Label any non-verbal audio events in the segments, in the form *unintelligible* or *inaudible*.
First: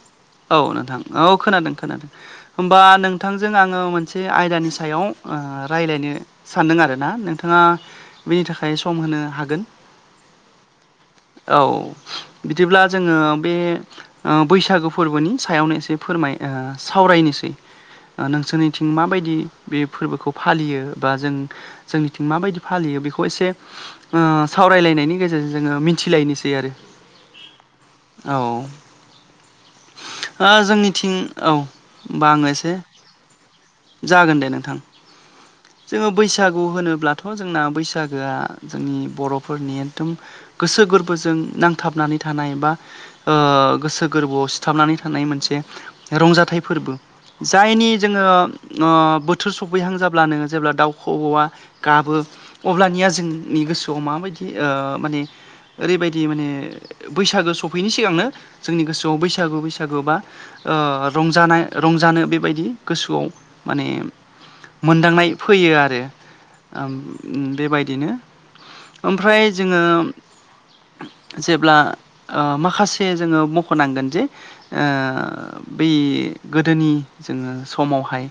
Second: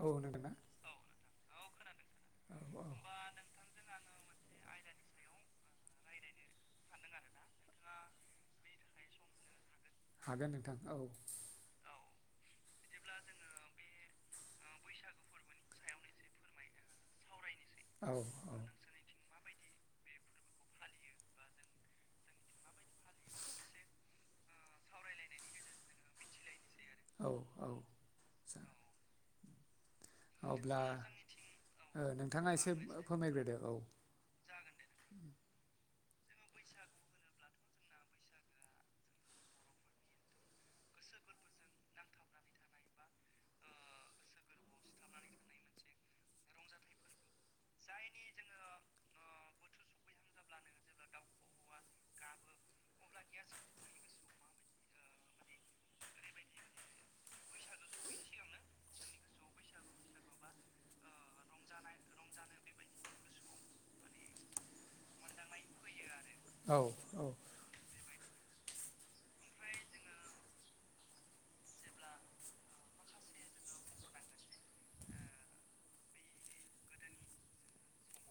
औ नों औ नोंथां औ खोनादों खोनादों। औ होमबा औ नोंथांजों आङो मोनसे आयदानि सायाव ओ रायज्लायनो सानदों आरो ना नोंथाङा बेनि थाखाय सम होनो हागोन। हागोन नोंथां औ औ बिदिब्ला जोङो बे ओ बैसागो फोरबोनि सायावनो एसे फोरमाय ओ सावरायनोसै औ नोंसोरनिथिं मा बायदि बे फोरबोखौ फालियो बा जों जोंनिथिं मा बायदि फालियो बेखौ एसे ओ सावरायलायनायनि गेजेरजों जोङो मिथिलायनोसै आरो औ औ औ सागो ओ अब्ला जोंनिथिं औ होमबा आङो नोंथाङा एसे फोरमायग्रोदो औ *inaudible* जागोन दे नोंथां जोङो बैसागु होनोब्लाथ' जोंना बैसागोआ जोंनि बर'फोरनि एकदम गोसो गोरबोजों नांथाबनानै थानाय बा ओ गोसो गोरबोआव सिथाबनानै थानाय मोनसे रंजाथाइ फोरबो जायनि जोङो ओ बोथोर सफैहां जाब्लानो जेब्ला दाउ खौऔआ गाबो अब्लानिया जोंनि गोसोआव माबायदि माने ओरैबायदि माने बैसागो सौफैयिनि सिगांनो जोंनि गोसोआव बैसागो बैसागो बा ओ रंजानाय रंजानो बेबायदि गोसोआव माने मोनदां फैयो आरो औ औ बेबायदिनो ओमफ्राय जोङो जेब्ला ओ माखासे जोङो मख'नांगोन जे ओ बै गोदोनि जोङो समावहाय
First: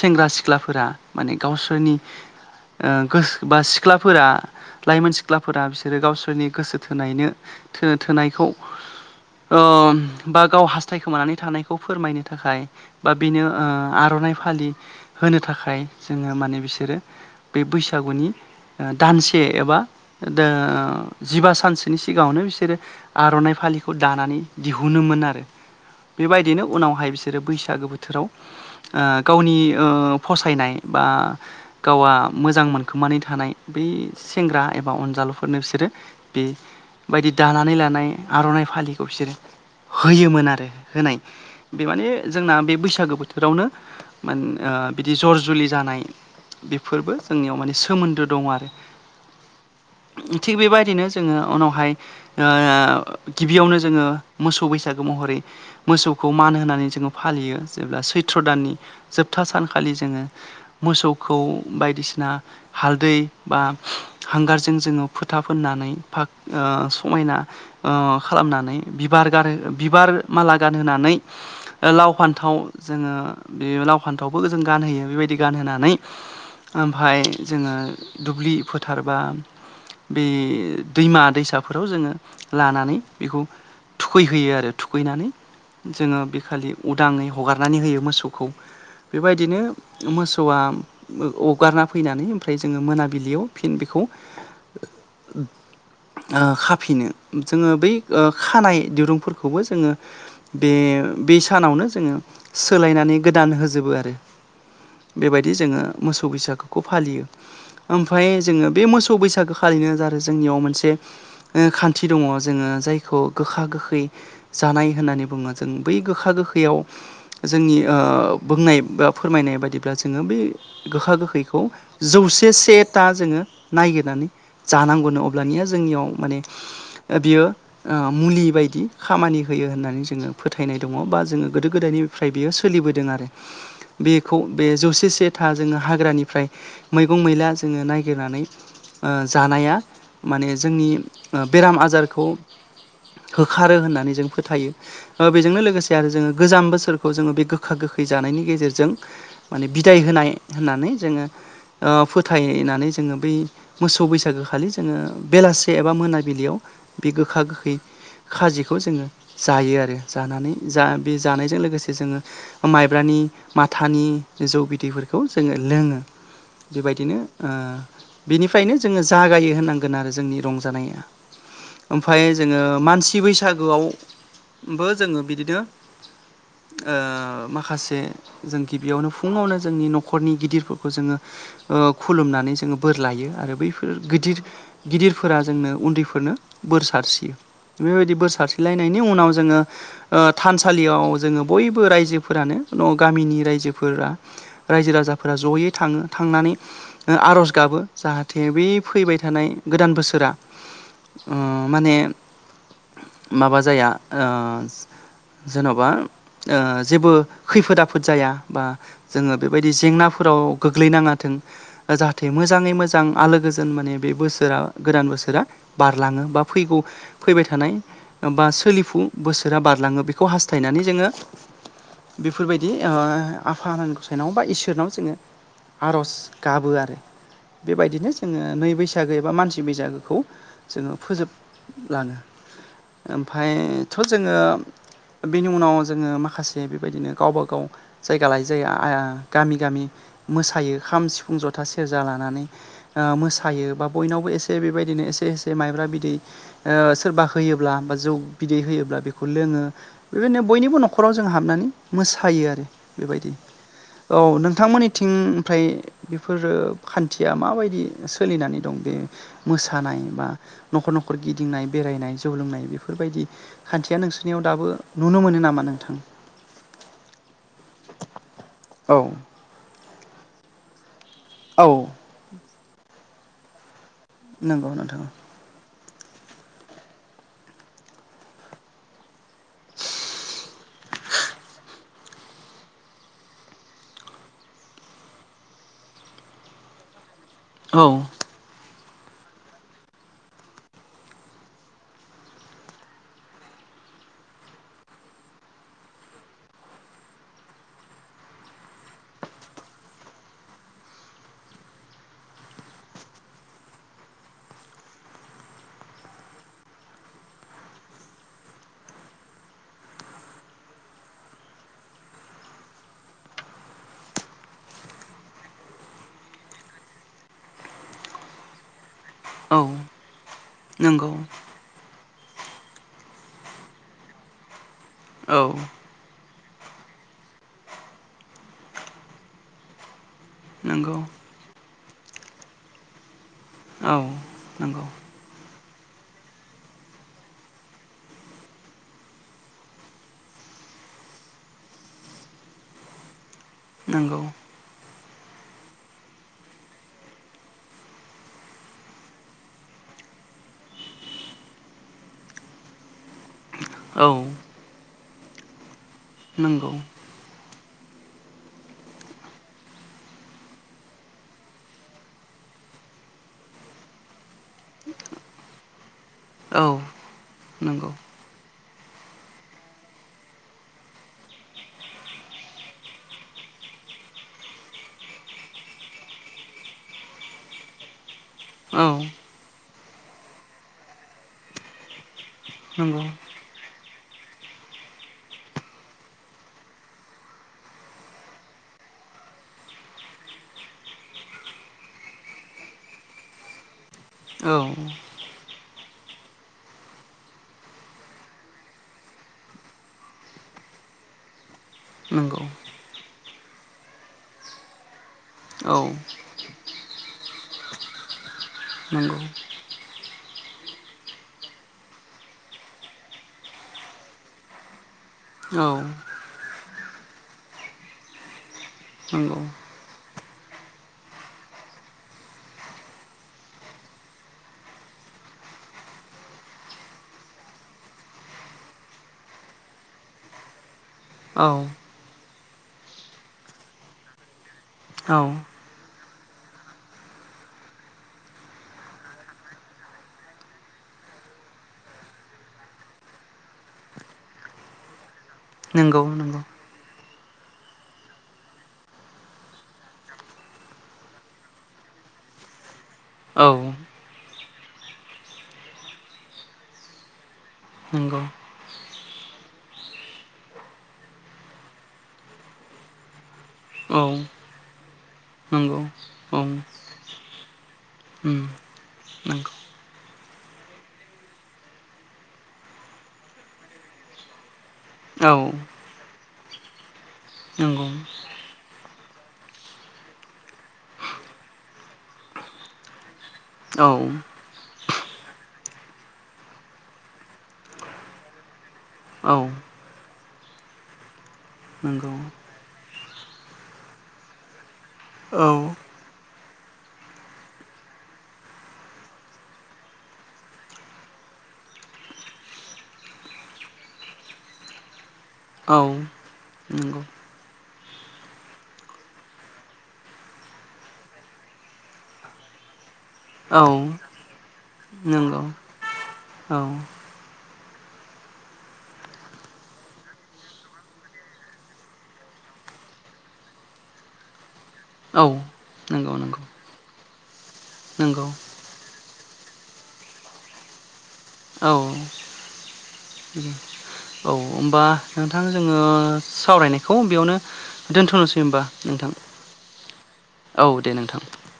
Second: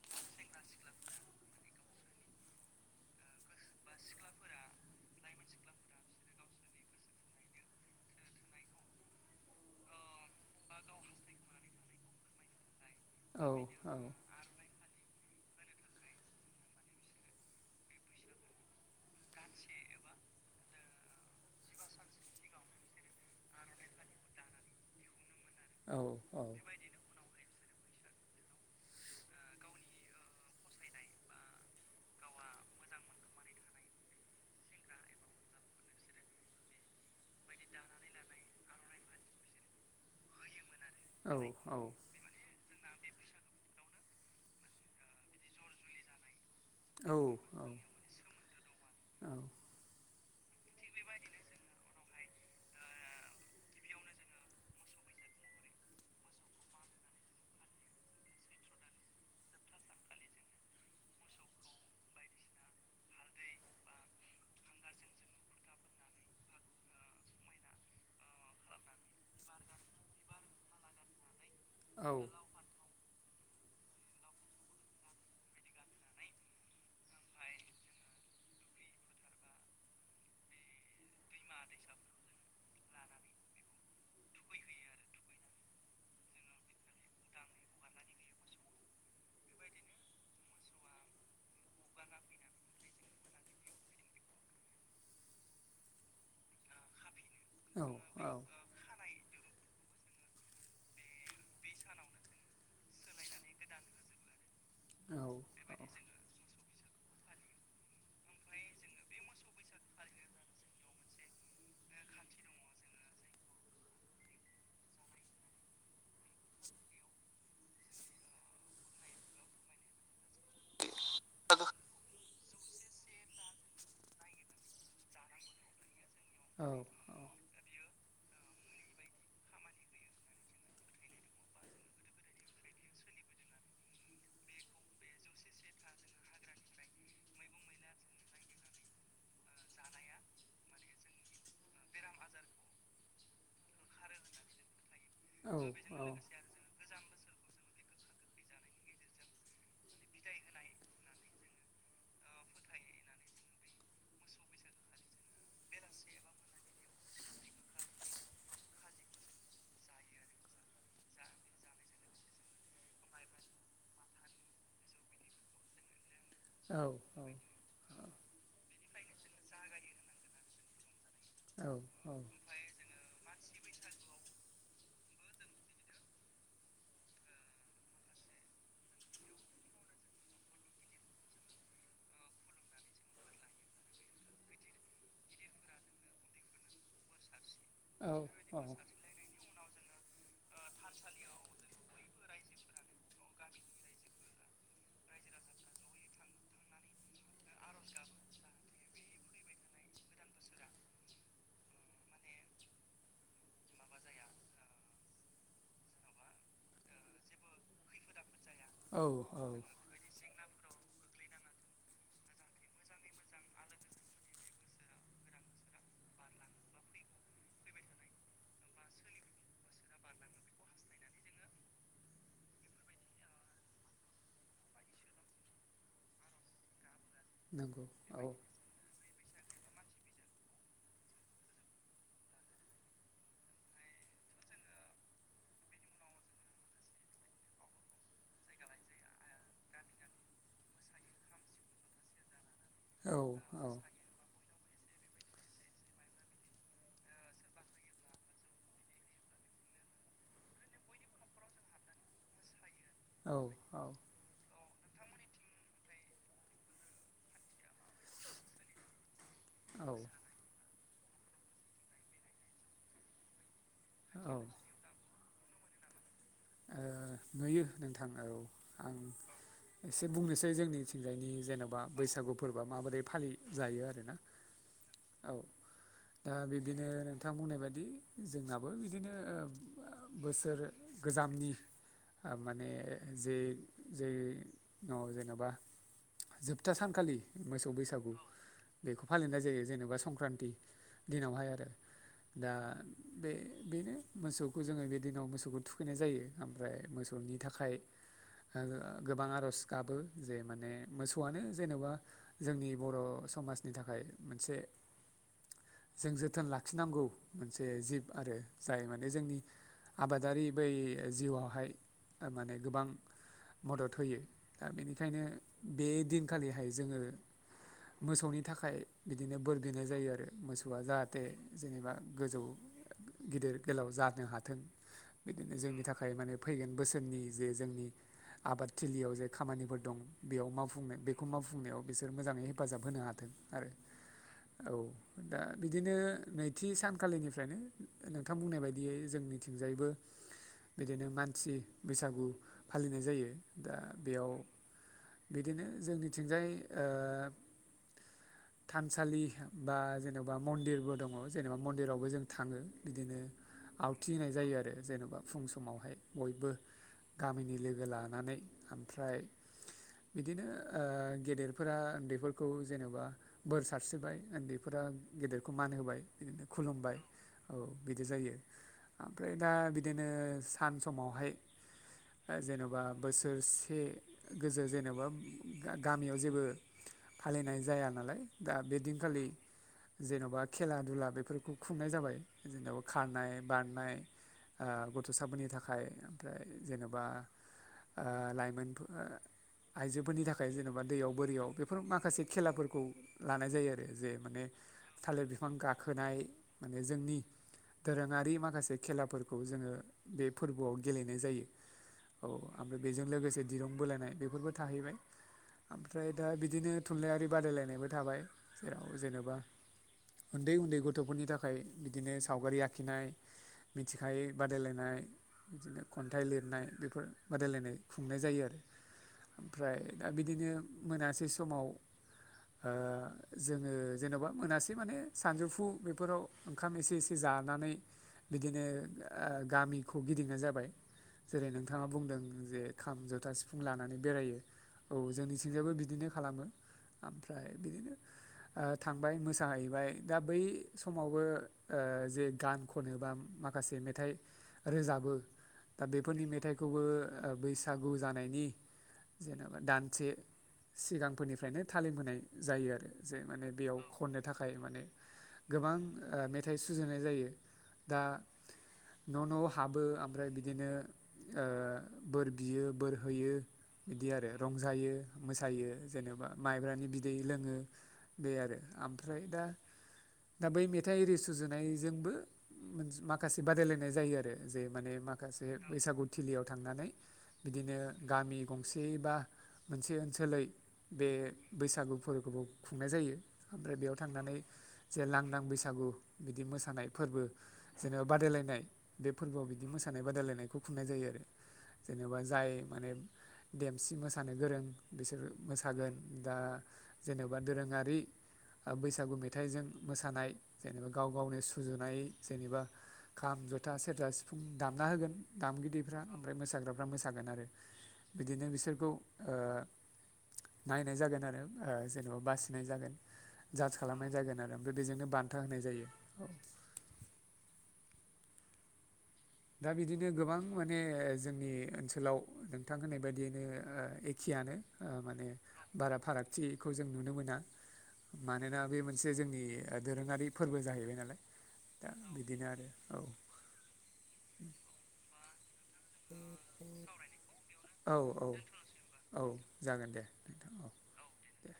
सेंग्रा सिख्लाफोरा माने गावसोरनि ओ गोसो बा सिख्लाफोरा लाइमोन सिख्लाफोरा बिसोरो गावसोरनि गोसो थोनायनो थोनो थोनायखौ अ बा गाव हास्थायखोमानानै थानायखौ फोरमायनो थाखाय बा बेनो औ ओ औ आर'नाइ फालि होनो थाखाय जोङो माने बिसोरो बे बैसागुनि दानसे एबा दा जिबा सानसोनि सिगाङावनो बिसोरो आर'नाइ फालिखौ दानानै दिहुनोमोन आरो औ बेबायदिनो उनावहाय बिसोरो बैसागो बोथोराव आ गावनि फसायनाय बा गावआ मोजां मोनखोमानानै थानाय बै सेंग्रा एबा अनजालुफोरनो बिसोरो बेबायदि दानानै लानाय आर'नाइ फालिखौ बिसोरो होयोमोन आरो होनाय बे माने जोंना बे बैसागो बोथोरावनो मान ओ बिदि जर जुलि जानाय बेफोरबो जोंनियाव माने सोमोन्दो दं आरो औ थिग बेबायदिनो जोङो उनावहाय ओ गिबियावनो जोङो मोसौ बैसागो महरै मोसौखौ मान होनानै जों फालियो जेब्ला सैथ्र दाननि जोबथा सानखालि जोङो मोसौखौ बायदिसिना हालदै बा हांगारजों जों फोथा फोननानै फाग ओ समायना ओ खालामनानै बिबार गारहो बिबार माला गानहोनानै औ लाव फान्थाव जोङो बे लाव फान्थावखौ जों गानहोयो बेबायदि गानहोनानै ओमफ्राय जोङो दुब्लि फोथारबा बे दैमा दैसाफोराव जोङो लानानै बेखौ थुखैहोयो आरो थुखैनानै जोङो बेखालि उदाङै हगारनानै होयो मोसौखौ बेबायदिनो मोसौआ हगारना फैनानै ओमफ्राय जोङो मोनाबिलियाव फिन बेखौ *unintelligible* औ खाफिनो जोङो औ बै खानाय दिरुंफोरखौबो जोङो बे बे सानावनो जोङो सोलायनानै गोदान होजोबो आरो बेबायदि जोङो मोसौ बैसागोखौ फालियो ओमफ्राय जोङो बे मोसौ बैसागो खालिनो आरो जोंनियाव मोनसे खान्थि दङ जोङो जायखौ गोखा गोखै जानाय होननानै बुङो जों बै गोखा गोखैयाव जोंनि ओ बुंनाय ओ फोरमायनाय बायदिब्ला जोङो बे गोखा गोखैखौ जौसे सेथा जोङो नागिरनानै जानांगौनो अब्लानिया जोंनियाव माने औ औ बियो मुलि बायदि खामानि होयो होननानै जोङो फोथायनाय दङ बा जोङो गोदो गोदायनि ओमफ्राय बेयो सोलिबोदों आरो बेखौ बे जौसे से था जोङो हाग्रानिफ्राय मैगं मैला जोङो नागिरनानै जानाया माने जोंनि बेराम आजारखौ होखारो होननानै जों फोथायो बेजोंनो लोगोसे आरो जोङो गोजाम बोसोरखौ जोङो बे गोखा गोखै जानायनि गेजेरजों जों माने बिदाय होनाय होननानै जोङो फोथायनानै जोङो बै मोसौ बैसागोखालि जोङो बेलासे एबा मोनाबिलियाव बे गोखा गोखै खाजिखौ जोङो जायो आरो जानानै जा बे जानायजों लोगोसे जोङो माइब्रानि माथानि जौ बिदैफोरखौ जोङो लोङो बेबायदिनो बिनिफ्रायनो जोङो जागायो होनांगोन आरो जोंनि रंजानाया ओमफ्राय जोङो मानसि बैसागोआवबो जोङो बिदिनो माखासे जों गिबियावनो फुङावनो जोंनि न'खरनि गिदिरफोरखौ जोङो खुलुमनानै जोङो बोर लायो आरो बैफोर गिदिर गिदिरफोरा जोंनो उन्दैफोरनो बोर सारसियो बेबायदि बो सारस्रिलायनायनि उनाव जोङो थानसालियाव जोङो बयबो रायजोफोरानो न' गामिनि रायजोफोरा रायजो राजाफोरा जयै थाङो थांनानै आर'ज गाबो जाहाथे बे फैबाय थानाय गोदान बोसोरा माने माबा जाया जेन'बा जेबो खैफोद आफ खाफोद जाया बा औ जोङो औ बेबायदि जेंनाफोराव गोग्लैनाङाथों जाहाथे मोजाङै मोजां आलो गोजोन माने बे बोसोरा गोदान बोसोरा बारलाङो बा फैगौ फैबाय थानाय बा सोलिफु बोसोरा बारलाङो बेखौ हास्थायनानै जोङो बेफोरबायदि बिदि आफा गसायनाव बा इसोरनाव जोङो आर'ज गाबो आरो नंगौ बेबायदिनो औ जोङो नै बैसो बैसागो एबा मानसि बैसागोखौ जोङो फोजोबलाङो ओमफायथ' जोङो बेनि उनाव जोङो माखासे बेबायदिनो गावबा गाव खौ जायगा लायै जायो गामि गामि मोसायो खाम सिफुं जथा सेरजा लानानै औ मोसायो बा बयनावबो एसे बेबायदिनो एसे एसे माइब्रा बिदै ओ सोरबा होयोब्ला बा जौ बिदै होयोब्ला बेखौ लोङो बेबायदिनो बयनिबो न'खराव जों हाबनानै मोसायो आरो बेबायदि औ औ नोंथांमोननिथिं ओमफ्राय बेफोरो खान्थिया माबायदि सोलिनानै दं बे औ मोसानाय बा न'खर न'खर गिदिंनाय बेरायनाय जौ लोंनाय बेफोरबायदि खान्थिया ओ नोंसोरनियाव दाबो नुनो मोनो नामा नोंथां नुयो नोंथां औ आं औ एसे बुंनोसै जोंनिथिंजायनि जेन'बा औ बैसागु फोरबोआ माबोरै फालि जायो आरोना नंगौ नोंथां औ औ दा बिब्दिनो नोंथां बुंनाय बायदि जोंनाबो बिदिनो बोसोर गोजामनि थ माने जे जे न' जेन'बा जोबथा सानखालि मोसौ औ बैसागु बेखौ फालिनाय जायो जेनेबा संक्रान्ति दिनावहाय आरो दा बे बेनो मोसौखौ जोङो बे दिनाव मोसौखौ थुखैनाय जायो ओमफ्राय मोसौ नि थाखाय ओ गोबां आर'ज गाबो जे माने मोसौआनो जेन'बा जोंनि बर' समाजनि थाखाय मोनसे जों जोथोन लाखिनांगौ मोनसे जिब आरो जाय माने जोंनि आबादारि बै जिउआवहाय माने गोबां मदद होयो दा बेनिखायनो बे दिनखालिहाय जोङो मोसौनि थाखाय बिदिनो बोर औ बिनाय जायो आरो मोसौआ नंगौ जाहाथे जेनेबा गोजौ गिदिर गोलाव जानो हाथों औ बिदिनो जोंनि थाखाय खाय माने फैगोन बोसोरनि जे जोंनि आबादथिलियाव जे खामानिफोर दं बेयाव मावाफुंनो नंगौ बेखौ मावफुंनायाव बिसोर मोजाङै हेफाजाब होनो हादों आरो औ औ नंगौ दा बिदिनो नैथि सानखालिनिफ्रायनो नोंथां बुंनाय बायदियै जोंनिथिंजायबो बिदिनो मानसि बैसागु फालिनाय जायो दा नंगौ बेयाव बिदिनो जोंनिथिंजाय ओ *inaudible* थानसालि बा जेन'बा मन्दिरबो दङ जेनेबा मन्दिरावबो जों थाङो बिदिनो आवथि औ होनाय जायो आरो जेनेबा फुं समावहाय बयबो नंगौ गामिनि लोगो लानानै ओमफ्राय बिदिनो गेदेरफोरा उन्दैफोरखौ जेनेबा बोर सारस्रिबाय उन्दैफोरा गेदेरखौ मान होबाय बिदिनो औ खुलुमबाय औ नंगौ बिदि जायो ओमफ्राय दा बिदिनो सान समावहाय जेन'बा बोसोरसे गोजो जेनेबा गामियाव जेबो फालिनाय जाया नालाय दा बे औ दिनखालि जेन'बा खेला दुला बेफोरखौ खुंनाय जाबाय जेनेबा नंगौ खारानाय बारनाय आ गथ'साफोरनि थाखाय ओमफ्राय जेन'बा ओ लाइमोनफोर आइजोफोरनि थाखाय जेन'बा दैयाव बोरियाव बेफोर माखासे खेलाफोरखौ लानाय जायो आरो जे माने औ थालिर बिफां गाखोनाय माने जोंनि दोरोङारि माखासे खेलाफोरखौ जोङो बे फोरबोआव गेलेनाय जायो औ नंगौ ओमफ्राय बेजों लोगोसे दिरुं बोलायनाय बेफोरबो थाहैबाय औ ओमफ्राय दा बिदिनो थुनलाइयारि बादायलायनायबो थाबाय जेराव नंगौ जेनेबा उन्दै उन्दै गथ'फोरनि थाखाय बिदिनो सावगारि आखिनाय मिथिखायो बादायलायनाय औ बिदिनो कन थाइ लिरनाय बेफोर बादायलायनाय खुंनाय जायो आरो नंगौ ओमफ्राय दा बिदिनो मोनासे समाव ओ जोङो जेन'बा मोनासे माने सानजौफु बेफोराव ओंखाम एसे एसे जानानै बिदिनो ओ गामिखौ गिदिंनाय जाबाय जेरै औ नोंथाङा बुंदों जे खाम जथा सिफुं लानानै बेरायो औ जोंनिथिंजायबो बिदिनो खालामो ओमफ्राय बिदिनो ओ थांबाय मोसाहैबाय दा बै समावबो ओ जे गान खनो बा माखासे मेथाइ रोजाबो दा नंगौ बेफोरनि नंगौ मेथाइखौबो बैसागु जानायनि जेनेबा दानसे सिगांफोरनिफ्रायनो थालिम होनाय जायो आरो जे माने औ बेयाव खननो थाखाय माने गोबां मेथाइ सुजुनाय जायो दा नंगौ न' न' हाबो ओमफ्राय बिदि बिदिनो ओ बोर बियो बोर होयो औ बिदि आरो रंजायो मोसायो नंगौ जेन'बा औ माइब्रानि बिदै लोङो बे उम आरो ओमफ्राय दा नंगौ दा बै मेथाइ आरि सुजुनायजोंबो माखासे बादायलायनाय जायो आरो जाय माने औ माखासे बैसागु थिलियाव थांनानै बिदिनो नंगौ गामि गंसे बा मोनसे ओनसोलै बे बैसागु फोरबोखौबो खुंनाय जायो ओमफ्राय औ बेयाव थांनानै जे लांदां बैसागु बिदि मोसानाय फोरबो जेनेबा बादायलायनाय बे औ फोरबोआव बिदि मोसा मोसानाय बादायलायनायखौ खुंनाय जायो आरो नंगौ जेनेबा जाय माने देमसि मोसानो गोरों बिसोर औ मोसागोन दा जेनेबा दोरोङारि बैसागु मेथाइजों मोसानाय जेनेबा गाव गावनि सुजुनाय जेनेबा खाम जथा सेरजा सिफुं दामना होगोन औ दामगिरिफ्रा ओमफ्राय मोसाग्राफ्रा नंगौ मोसागोन आरो बिदिनो बिसोरखौ ओ नायनाय जागोन आरो ओ जेनेबा बासिनाय जागोन औ जाज खालामनाय जागोन आरो ओमफ्राय बेजोंनो बान्था नंगौ होनाय जायो औ औ दा बिदिनो गोबां माने जोंनि ओनसोलाव नोंथां होननाय बायदियैनो एखेयानो ओ औ माने बारा नंगौ नंगौ फारागथिखौ जों नुनो मोना नंगौ मानोना बे मोनसे जोंनि दोरोङारि फोरबो जाहैबाय नालाय औ दा बिदिनो आरो औ होनोमबा नोंथां जोङो सावरायनायखौ बेयावनो औ औ दोनथ'नोसै होमबा नोंथां औ जागोन दे नोंथां औ दे नोंथां दे